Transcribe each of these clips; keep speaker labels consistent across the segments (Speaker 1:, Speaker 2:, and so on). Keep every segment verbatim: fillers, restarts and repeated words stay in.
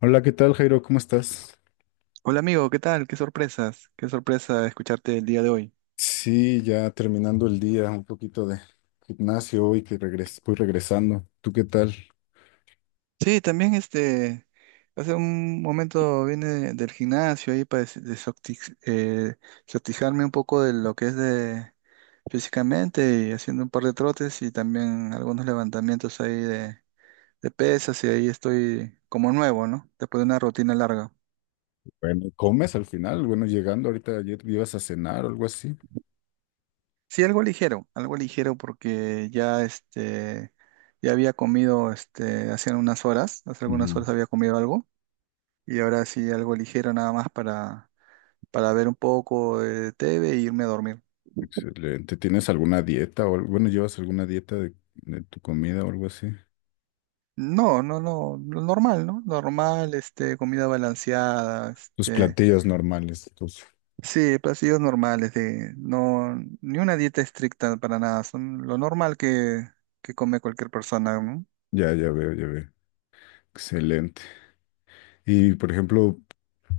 Speaker 1: Hola, ¿qué tal, Jairo? ¿Cómo estás?
Speaker 2: Hola amigo, ¿qué tal? Qué sorpresas, qué sorpresa escucharte el día de hoy.
Speaker 1: Sí, ya terminando el día, un poquito de gimnasio hoy que regres voy regresando. ¿Tú qué tal?
Speaker 2: Sí, también este, hace un momento vine del gimnasio ahí para des- desoxi- eh, desoxigenarme un poco de lo que es de físicamente y haciendo un par de trotes y también algunos levantamientos ahí de, de pesas y ahí estoy como nuevo, ¿no? Después de una rutina larga.
Speaker 1: Bueno, ¿comes al final? Bueno, llegando ahorita ayer ibas a cenar o algo así.
Speaker 2: Sí, algo ligero, algo ligero porque ya este, ya había comido este, hace unas horas, hace algunas
Speaker 1: Ujú.
Speaker 2: horas había comido algo. Y ahora sí, algo ligero nada más para, para ver un poco de T V e irme a dormir.
Speaker 1: Excelente. ¿Tienes alguna dieta o al- bueno, llevas alguna dieta de, de tu comida o algo así?
Speaker 2: No, no, no, lo normal, ¿no? Normal, este, comida balanceada,
Speaker 1: Tus
Speaker 2: este,
Speaker 1: platillos normales, entonces.
Speaker 2: sí, platillos normales, de, no, ni una dieta estricta para nada, son lo normal que, que come cualquier persona, ¿no?
Speaker 1: Ya, ya veo, ya veo. Excelente. Y por ejemplo,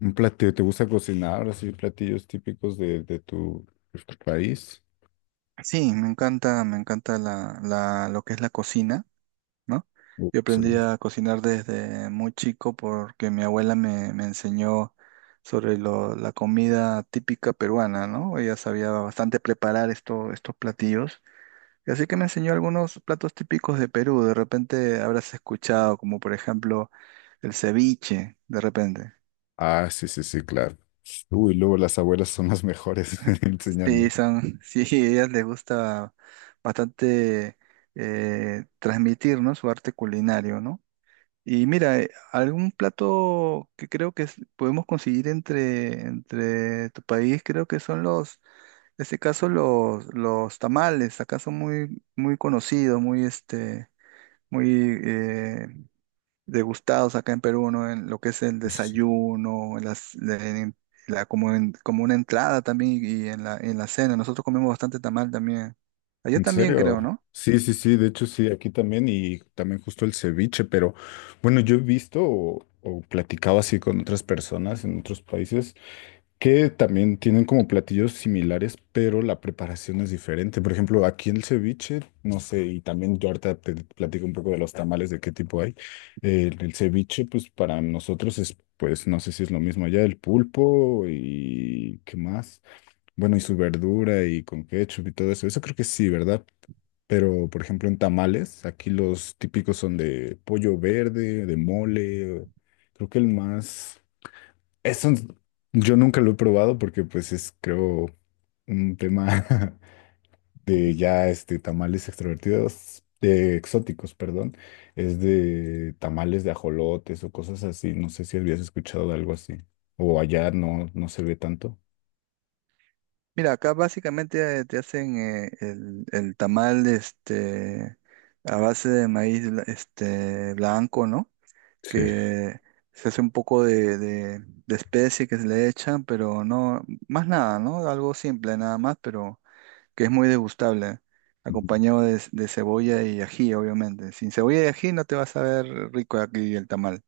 Speaker 1: un platillo, ¿te gusta cocinar? Así platillos típicos de, de tu, de tu país.
Speaker 2: Sí, me encanta, me encanta la, la, lo que es la cocina, ¿no?
Speaker 1: Oh,
Speaker 2: Yo aprendí
Speaker 1: excelente.
Speaker 2: a cocinar desde muy chico porque mi abuela me, me enseñó sobre lo- la comida típica peruana, ¿no? Ella sabía bastante preparar esto- estos platillos. Y así que me enseñó algunos platos típicos de Perú. De repente habrás escuchado, como por ejemplo el ceviche, de repente.
Speaker 1: Ah, sí, sí, sí, claro. Uy, luego las abuelas son las mejores
Speaker 2: Sí,
Speaker 1: enseñando.
Speaker 2: son, sí, a ellas les gusta bastante eh, transmitir, ¿no? Su arte culinario, ¿no? Y mira, eh, algún plato que creo que es- podemos conseguir entre, entre tu país, creo que son los, en este caso los, los tamales, acá son muy, muy conocidos, muy este, muy eh, degustados acá en Perú, ¿no? En lo que es el
Speaker 1: Sí, sí.
Speaker 2: desayuno, en las, en la, como, en- como una entrada también y en la, en la cena. Nosotros comemos bastante tamal también. Allá
Speaker 1: ¿En
Speaker 2: también creo,
Speaker 1: serio?
Speaker 2: ¿no?
Speaker 1: Sí, sí, sí, de hecho sí, aquí también y también justo el ceviche, pero bueno, yo he visto o, o platicado así con otras personas en otros países que también tienen como platillos similares, pero la preparación es diferente. Por ejemplo, aquí el ceviche, no sé, y también yo ahorita te platico un poco de los tamales, de qué tipo hay. El, el ceviche, pues para nosotros es, pues no sé si es lo mismo allá, el pulpo y qué más. Bueno, y su verdura y con ketchup y todo eso. Eso creo que sí, ¿verdad? Pero, por ejemplo, en tamales, aquí los típicos son de pollo verde, de mole, creo que el más... Eso yo nunca lo he probado porque pues es creo un tema de ya este tamales extrovertidos, de exóticos, perdón, es de tamales de ajolotes o cosas así. No sé si habías escuchado de algo así. O allá no, no se ve tanto.
Speaker 2: Mira, acá básicamente eh, te hacen eh, el, el tamal este, a base de maíz bla- este, blanco, ¿no?
Speaker 1: Sí.
Speaker 2: Que se hace un poco de, de, de especie que se le echan, pero no, más nada, ¿no? Algo simple nada más, pero que es muy degustable,
Speaker 1: Ujú.
Speaker 2: acompañado de, de cebolla y ají, obviamente. Sin cebolla y ají no te vas a ver rico aquí el tamal.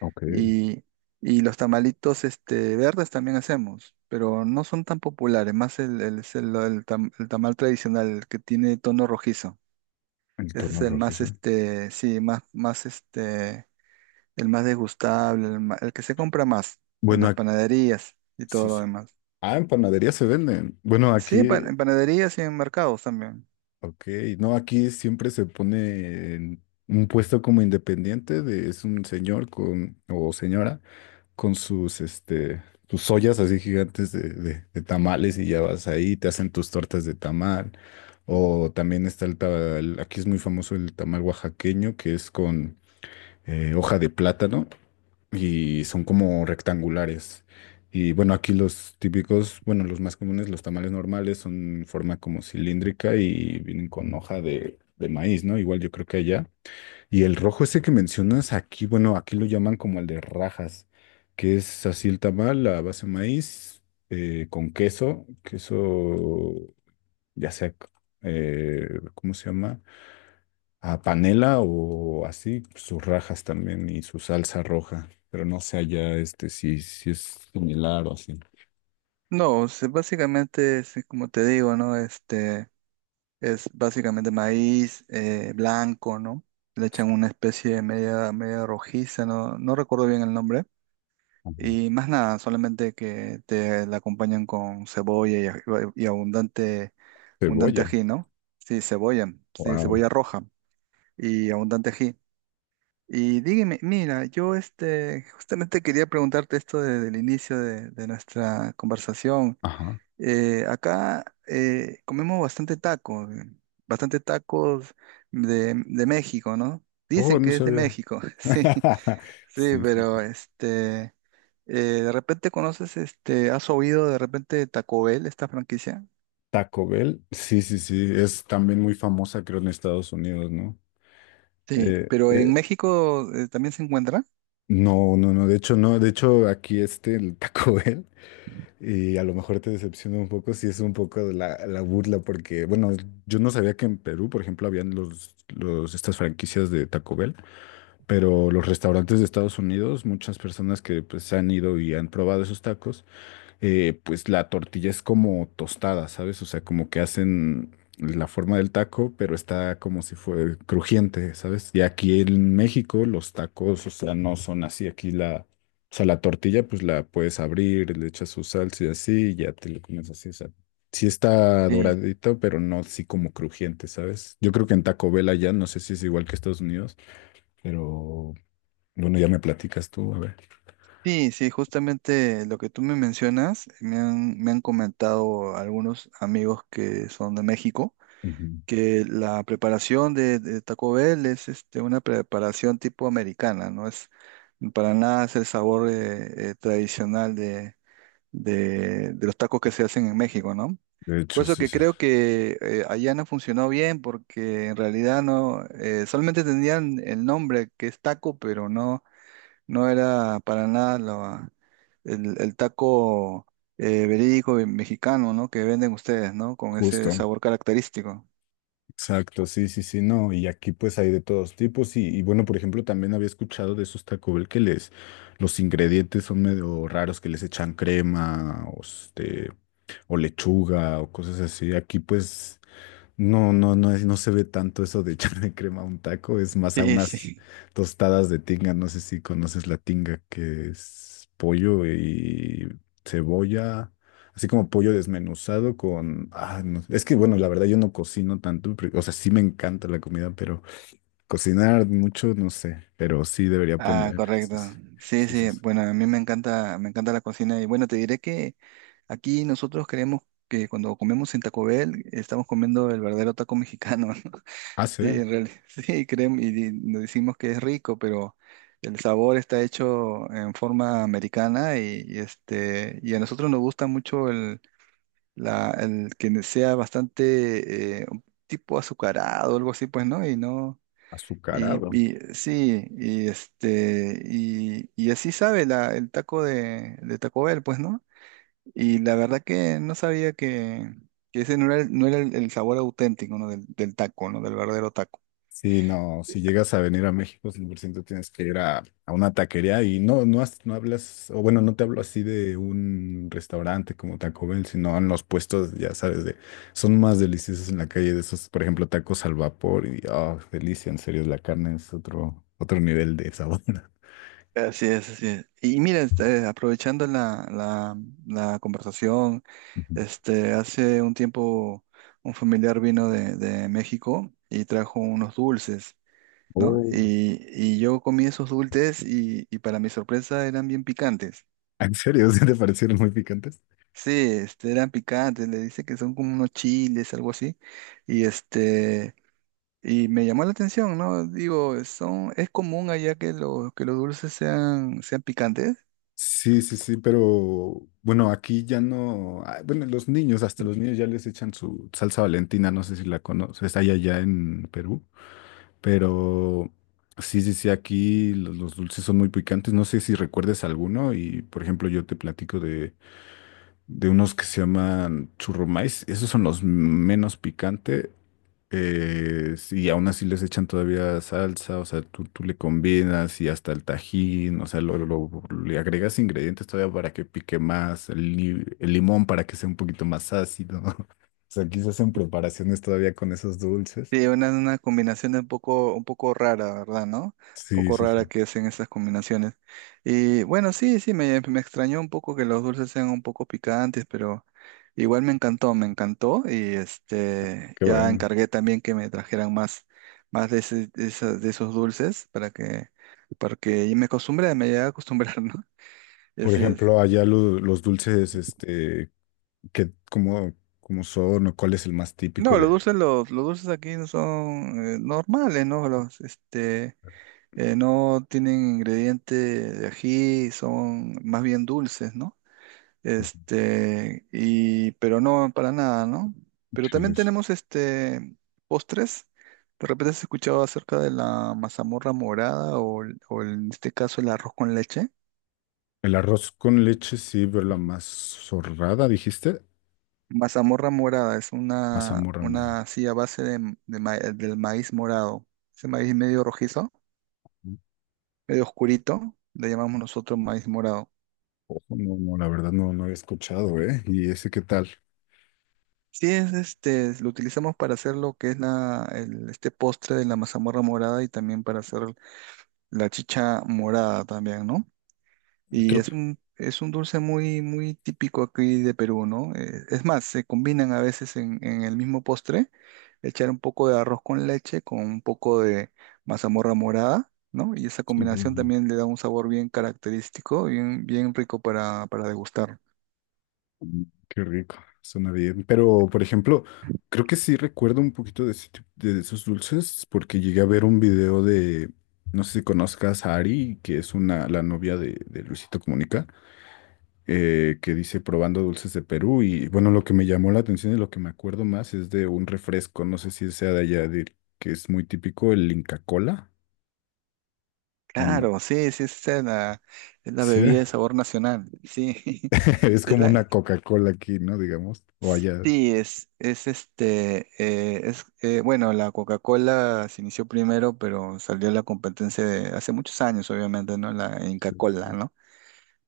Speaker 1: Ok,
Speaker 2: Y, y los tamalitos este, verdes también hacemos, pero no son tan populares, más el, el, es el- el tam- el tamal tradicional, el que tiene tono rojizo.
Speaker 1: el
Speaker 2: Ese es
Speaker 1: tono
Speaker 2: el más,
Speaker 1: rojizo.
Speaker 2: este, sí, más, más, este, el más degustable, el, ma- el que se compra más en
Speaker 1: Bueno,
Speaker 2: las
Speaker 1: ac-
Speaker 2: panaderías y
Speaker 1: sí,
Speaker 2: todo lo
Speaker 1: sí.
Speaker 2: demás.
Speaker 1: Ah, en panadería se venden. Bueno,
Speaker 2: Sí, en
Speaker 1: aquí.
Speaker 2: pan- en panaderías y en mercados también.
Speaker 1: Ok, no, aquí siempre se pone en un puesto como independiente, de, es un señor con, o señora con sus, este, sus ollas así gigantes de, de- de tamales y ya vas ahí, te hacen tus tortas de tamal. O también está el, ta- el- aquí es muy famoso el tamal oaxaqueño, que es con eh, hoja de plátano y son como rectangulares. Y bueno, aquí los típicos, bueno, los más comunes, los tamales normales, son en forma como cilíndrica y vienen con hoja de, de maíz, ¿no? Igual yo creo que allá. Y el rojo ese que mencionas aquí, bueno, aquí lo llaman como el de rajas, que es así el tamal, la base de maíz, eh, con queso, queso, ya sea, eh, ¿cómo se llama? A panela o así, sus rajas también y su salsa roja, pero no sé allá este si, si es similar o así.
Speaker 2: No, se- básicamente, sí, como te digo, ¿no? Este, es básicamente maíz eh, blanco, ¿no? Le echan una especie de media, media rojiza, no, no recuerdo bien el nombre.
Speaker 1: Ajá.
Speaker 2: Y más nada, solamente que te la acompañan con cebolla y, aj- y abundante, abundante
Speaker 1: Cebolla.
Speaker 2: ají, ¿no? Sí, cebolla, sí,
Speaker 1: Wow.
Speaker 2: cebolla roja y abundante ají. Y dígame, mira, yo este, justamente quería preguntarte esto desde el inicio de, de nuestra conversación.
Speaker 1: Ajá.
Speaker 2: Eh, acá eh, comemos bastante tacos, eh, bastante tacos de, de México, ¿no?
Speaker 1: Oh,
Speaker 2: Dicen
Speaker 1: no
Speaker 2: que es de
Speaker 1: sabía.
Speaker 2: México, sí, sí,
Speaker 1: Sí, sí.
Speaker 2: pero este, eh, de repente conoces, este, ¿has oído de repente de Taco Bell, esta franquicia?
Speaker 1: Taco Bell, sí, sí, sí, es también muy famosa, creo, en Estados Unidos, ¿no?
Speaker 2: Sí,
Speaker 1: Eh,
Speaker 2: pero en
Speaker 1: eh,
Speaker 2: México eh, también se encuentra.
Speaker 1: no, no, no, de hecho, no, de hecho, aquí este, el Taco Bell. Y a lo mejor te decepciona un poco si es un poco de la, la burla, porque, bueno, yo no sabía que en Perú, por ejemplo, habían los, los, estas franquicias de Taco Bell, pero los restaurantes de Estados Unidos, muchas personas que pues han ido y han probado esos tacos, eh, pues la tortilla es como tostada, ¿sabes? O sea, como que hacen la forma del taco, pero está como si fuera crujiente, ¿sabes? Y aquí en México los tacos, o sea, no son así. Aquí la, o sea, la tortilla, pues la puedes abrir, le echas su salsa y así, y ya te lo comes así, o sea. Sí está
Speaker 2: Sí,
Speaker 1: doradito, pero no así como crujiente, ¿sabes? Yo creo que en Taco Bell allá, no sé si es igual que Estados Unidos, pero bueno, ya me platicas tú, a ver.
Speaker 2: sí, sí, justamente lo que tú me mencionas, me han, me han comentado algunos amigos que son de México
Speaker 1: Ujú.
Speaker 2: que la preparación de, de Taco Bell es este, una preparación tipo americana, no es para nada es el sabor eh, eh, tradicional de, de- de los tacos que se hacen en México, ¿no?
Speaker 1: De
Speaker 2: Por
Speaker 1: hecho,
Speaker 2: eso
Speaker 1: sí,
Speaker 2: que
Speaker 1: sí.
Speaker 2: creo que eh, allá no funcionó bien porque en realidad no, eh, solamente tenían el nombre que es taco, pero no, no era para nada la- el, el taco eh, verídico y mexicano, ¿no? Que venden ustedes, ¿no? Con ese
Speaker 1: Justo.
Speaker 2: sabor característico.
Speaker 1: Exacto, sí, sí, sí, no, y aquí pues hay de todos tipos y, y bueno, por ejemplo, también había escuchado de esos Taco Bell que les, los ingredientes son medio raros, que les echan crema o, este, o lechuga o cosas así, aquí pues no, no, no, es- no se ve tanto eso de echarle crema a un taco, es más a
Speaker 2: Sí,
Speaker 1: unas
Speaker 2: sí.
Speaker 1: tostadas de tinga. No sé si conoces la tinga, que es pollo y cebolla, así como pollo desmenuzado con... Ah, no, es que bueno, la verdad yo no cocino tanto, pero o sea, sí me encanta la comida, pero cocinar mucho, no sé, pero sí debería
Speaker 2: Ah,
Speaker 1: aprender.
Speaker 2: correcto.
Speaker 1: Sí, sí,
Speaker 2: Sí,
Speaker 1: sí, sí,
Speaker 2: sí.
Speaker 1: sí.
Speaker 2: Bueno, a mí me encanta, me encanta la cocina. Y bueno, te diré que aquí nosotros creemos que cuando comemos en Taco Bell estamos comiendo el verdadero taco mexicano, ¿no?
Speaker 1: Ah, sí,
Speaker 2: Sí, en realidad, sí, creemos y di- nos decimos que es rico, pero el sabor está hecho en forma americana y, y este, y a nosotros nos gusta mucho el, la, el que sea bastante eh, un tipo azucarado, algo así, pues, ¿no? Y no. Y,
Speaker 1: azucarado.
Speaker 2: y sí, y este, y, y así sabe la, el taco de, de Taco Bell, pues, ¿no? Y la verdad que no sabía que, que ese no era, el, no era el, el sabor auténtico, ¿no? Del, del taco, ¿no? Del verdadero taco.
Speaker 1: Sí, no, si llegas a venir a México, cien por ciento tienes que ir a, a una taquería y no, no, has- no hablas, o bueno, no te hablo así de un restaurante como Taco Bell, sino en los puestos, ya sabes, de, son más deliciosos en la calle de esos, por ejemplo, tacos al vapor y, oh, delicia, en serio, la carne es otro, otro nivel de sabor.
Speaker 2: Así es, así es. Y mira, este, aprovechando la, la, la conversación,
Speaker 1: Ujú.
Speaker 2: este, hace un tiempo un familiar vino de, de México y trajo unos dulces, ¿no?
Speaker 1: Oh.
Speaker 2: Y, y yo comí esos dulces y, y para mi sorpresa eran bien picantes.
Speaker 1: ¿En serio? ¿Sí te parecieron muy picantes?
Speaker 2: Sí, este, eran picantes, le dice que son como unos chiles, algo así. Y este, y me llamó la atención, ¿no? Digo, son, es común allá que los, que los dulces sean, sean picantes.
Speaker 1: Sí, sí, sí, pero bueno, aquí ya no, ah, bueno, los niños, hasta los niños ya les echan su salsa Valentina, no sé si la conoces, hay allá en Perú, pero sí, sí, sí, aquí los, los dulces son muy picantes, no sé si recuerdes alguno y por ejemplo yo te platico de, de unos que se llaman churrumais, esos son los menos picantes eh, y aún así les echan todavía salsa, o sea, tú, tú le combinas y hasta el tajín, o sea, lo, lo- le agregas ingredientes todavía para que pique más, el, li- el limón para que sea un poquito más ácido. O sea, quizás en preparaciones todavía con esos dulces.
Speaker 2: Sí, una, una combinación un poco, un poco rara, ¿verdad? ¿No? Un
Speaker 1: Sí,
Speaker 2: poco
Speaker 1: sí,
Speaker 2: rara
Speaker 1: sí,
Speaker 2: que hacen esas combinaciones. Y bueno, sí, sí, me, me extrañó un poco que los dulces sean un poco picantes, pero igual me encantó, me encantó. Y este,
Speaker 1: qué
Speaker 2: ya
Speaker 1: bueno.
Speaker 2: encargué también que me trajeran más, más de, ese- de esa- de esos dulces para que, porque y me acostumbré, me llegué a acostumbrar, ¿no? Y
Speaker 1: Por
Speaker 2: así es.
Speaker 1: ejemplo, allá lo- los dulces, este, que, ¿cómo, cómo son o cuál es el más típico
Speaker 2: No, los
Speaker 1: de...
Speaker 2: dulces, los, los dulces aquí no son eh, normales, ¿no? Los, este eh, no tienen ingrediente de ají, son más bien dulces, ¿no?
Speaker 1: Ujú.
Speaker 2: Este, y, pero no para nada, ¿no? Pero
Speaker 1: Sí, sí,
Speaker 2: también
Speaker 1: sí.
Speaker 2: tenemos este postres. De repente has escuchado acerca de la mazamorra morada o, el- o en este caso el arroz con leche.
Speaker 1: El arroz con leche, sí, pero la mazorrada, dijiste.
Speaker 2: Mazamorra morada es una,
Speaker 1: Mazamorra, mora.
Speaker 2: una así a base de, de ma- del maíz morado. Ese maíz medio rojizo, medio oscurito, le llamamos nosotros maíz morado.
Speaker 1: Ojo, no, no, la verdad no, no había escuchado, ¿eh? ¿Y ese qué tal?
Speaker 2: Sí, es este, lo utilizamos para hacer lo que es la, el, este postre de la mazamorra morada y también para hacer la chicha morada también, ¿no? Y
Speaker 1: Creo
Speaker 2: es
Speaker 1: que
Speaker 2: un, es un dulce muy, muy típico aquí de Perú, ¿no? Eh, es más, se combinan a veces en, en el mismo postre, echar un poco de arroz con leche con un poco de mazamorra morada, ¿no? Y esa
Speaker 1: sí, sí,
Speaker 2: combinación
Speaker 1: sí.
Speaker 2: también le da un sabor bien característico, bien, bien rico para, para degustar.
Speaker 1: Qué rico, suena bien. Pero, por ejemplo, creo que sí recuerdo un poquito de, ese tip- de esos dulces porque llegué a ver un video de, no sé si conozcas a Ari, que es una, la novia de, de Luisito Comunica, eh, que dice probando dulces de Perú. Y bueno, lo que me llamó la atención y lo que me acuerdo más es de un refresco, no sé si sea de allá, de- que es muy típico, el Inca Cola, ¿o no?
Speaker 2: Claro, sí, sí, sí, es la, es la
Speaker 1: Sí,
Speaker 2: bebida de sabor nacional, sí,
Speaker 1: es
Speaker 2: es
Speaker 1: como
Speaker 2: la,
Speaker 1: una Coca-Cola aquí, ¿no? Digamos, o allá.
Speaker 2: sí, es, es este, eh, es, eh, bueno, la Coca-Cola se inició primero, pero salió la competencia de hace muchos años, obviamente, ¿no? La Inca-Cola, ¿no?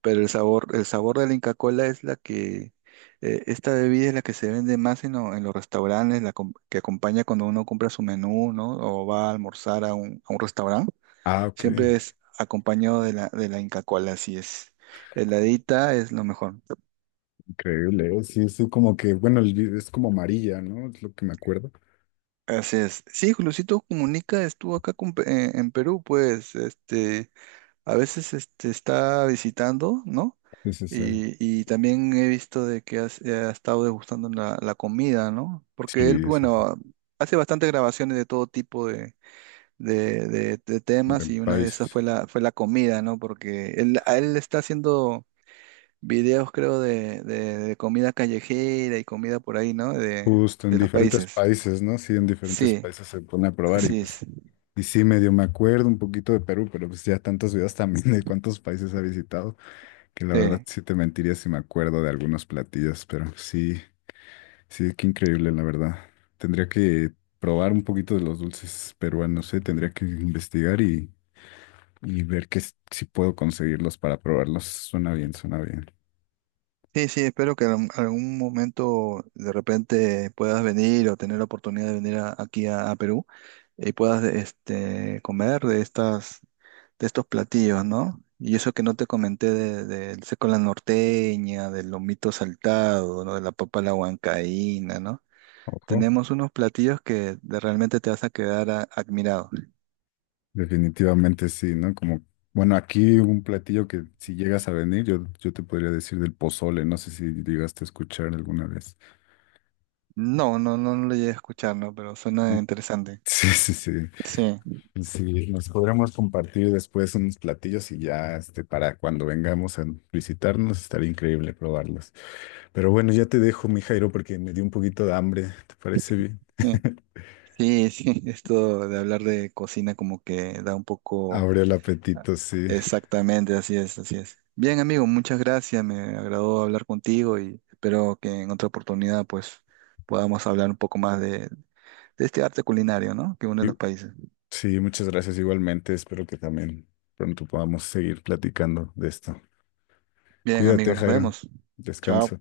Speaker 2: Pero el sabor, el sabor de la Inca-Cola es la que, eh, esta bebida es la que se vende más en, lo- en los restaurantes, la com- que acompaña cuando uno compra su menú, ¿no? O va a almorzar a un, a un restaurante.
Speaker 1: Ah, ok,
Speaker 2: Siempre es acompañado de la, de la Inca Kola, así es. Heladita es lo mejor.
Speaker 1: increíble. ¿Eh? Sí, es como que, bueno, el- es como amarilla, ¿no? Es lo que me acuerdo.
Speaker 2: Así es. Sí, Luisito Comunica estuvo acá con Pe- en, en Perú, pues, este, a veces este, está visitando, ¿no?
Speaker 1: Sí, sí, sí.
Speaker 2: Y, y también he visto de que has- ha estado degustando la, la comida, ¿no? Porque él,
Speaker 1: Sí, sí, sí.
Speaker 2: bueno, hace bastantes grabaciones de todo tipo de, de, de- de
Speaker 1: De
Speaker 2: temas y una de esas
Speaker 1: países.
Speaker 2: fue la, fue la comida, ¿no? Porque él, a él le está haciendo videos, creo, de, de- de comida callejera y comida por ahí, ¿no? De,
Speaker 1: Justo, en
Speaker 2: de los
Speaker 1: diferentes
Speaker 2: países.
Speaker 1: países, ¿no? Sí, en diferentes
Speaker 2: Sí,
Speaker 1: países se pone a probar y
Speaker 2: así
Speaker 1: pues,
Speaker 2: es.
Speaker 1: y sí, medio me acuerdo un poquito de Perú, pero pues ya tantos videos también de cuántos países ha visitado, que la verdad
Speaker 2: Sí,
Speaker 1: sí te mentiría si me acuerdo de algunos platillos, pero sí, sí, qué increíble, la verdad. Tendría que probar un poquito de los dulces peruanos, ¿eh? Tendría que investigar y, y ver que s- si puedo conseguirlos para probarlos. Suena bien, suena bien.
Speaker 2: sí, sí, espero que en algún momento de repente puedas venir o tener la oportunidad de venir a- aquí a, a Perú y puedas este, comer de estas, de estos platillos, ¿no? Y eso que no te comenté de- del seco a la norteña, del lomito saltado, ¿no? De la papa a la huancaína, ¿no?
Speaker 1: Ojo,
Speaker 2: Tenemos unos platillos que de- realmente te vas a quedar a- admirado.
Speaker 1: definitivamente sí, ¿no? Como, bueno, aquí un platillo que si llegas a venir, yo, yo te podría decir del pozole. No sé si llegaste a escuchar alguna vez.
Speaker 2: No, no, no, no lo llegué a escuchar, ¿no? Pero suena
Speaker 1: No.
Speaker 2: interesante.
Speaker 1: Sí, sí, sí.
Speaker 2: Sí,
Speaker 1: Sí, nos podremos compartir después unos platillos y ya este, para cuando vengamos a visitarnos estaría increíble probarlos. Pero bueno, ya te dejo, mi Jairo, porque me dio un poquito de hambre. ¿Te parece bien?
Speaker 2: sí, sí, sí, esto de hablar de cocina como que da un poco...
Speaker 1: Abre el
Speaker 2: ah,
Speaker 1: apetito, sí.
Speaker 2: exactamente, así es, así es. Bien, amigo, muchas gracias. Me agradó hablar contigo y espero que en otra oportunidad pues podamos hablar un poco más de, de este arte culinario, ¿no? Que une
Speaker 1: Y
Speaker 2: los países.
Speaker 1: sí, muchas gracias igualmente. Espero que también pronto podamos seguir platicando de esto.
Speaker 2: Bien,
Speaker 1: Cuídate,
Speaker 2: amigos, nos
Speaker 1: Jairo.
Speaker 2: vemos. Chao.
Speaker 1: Descansa.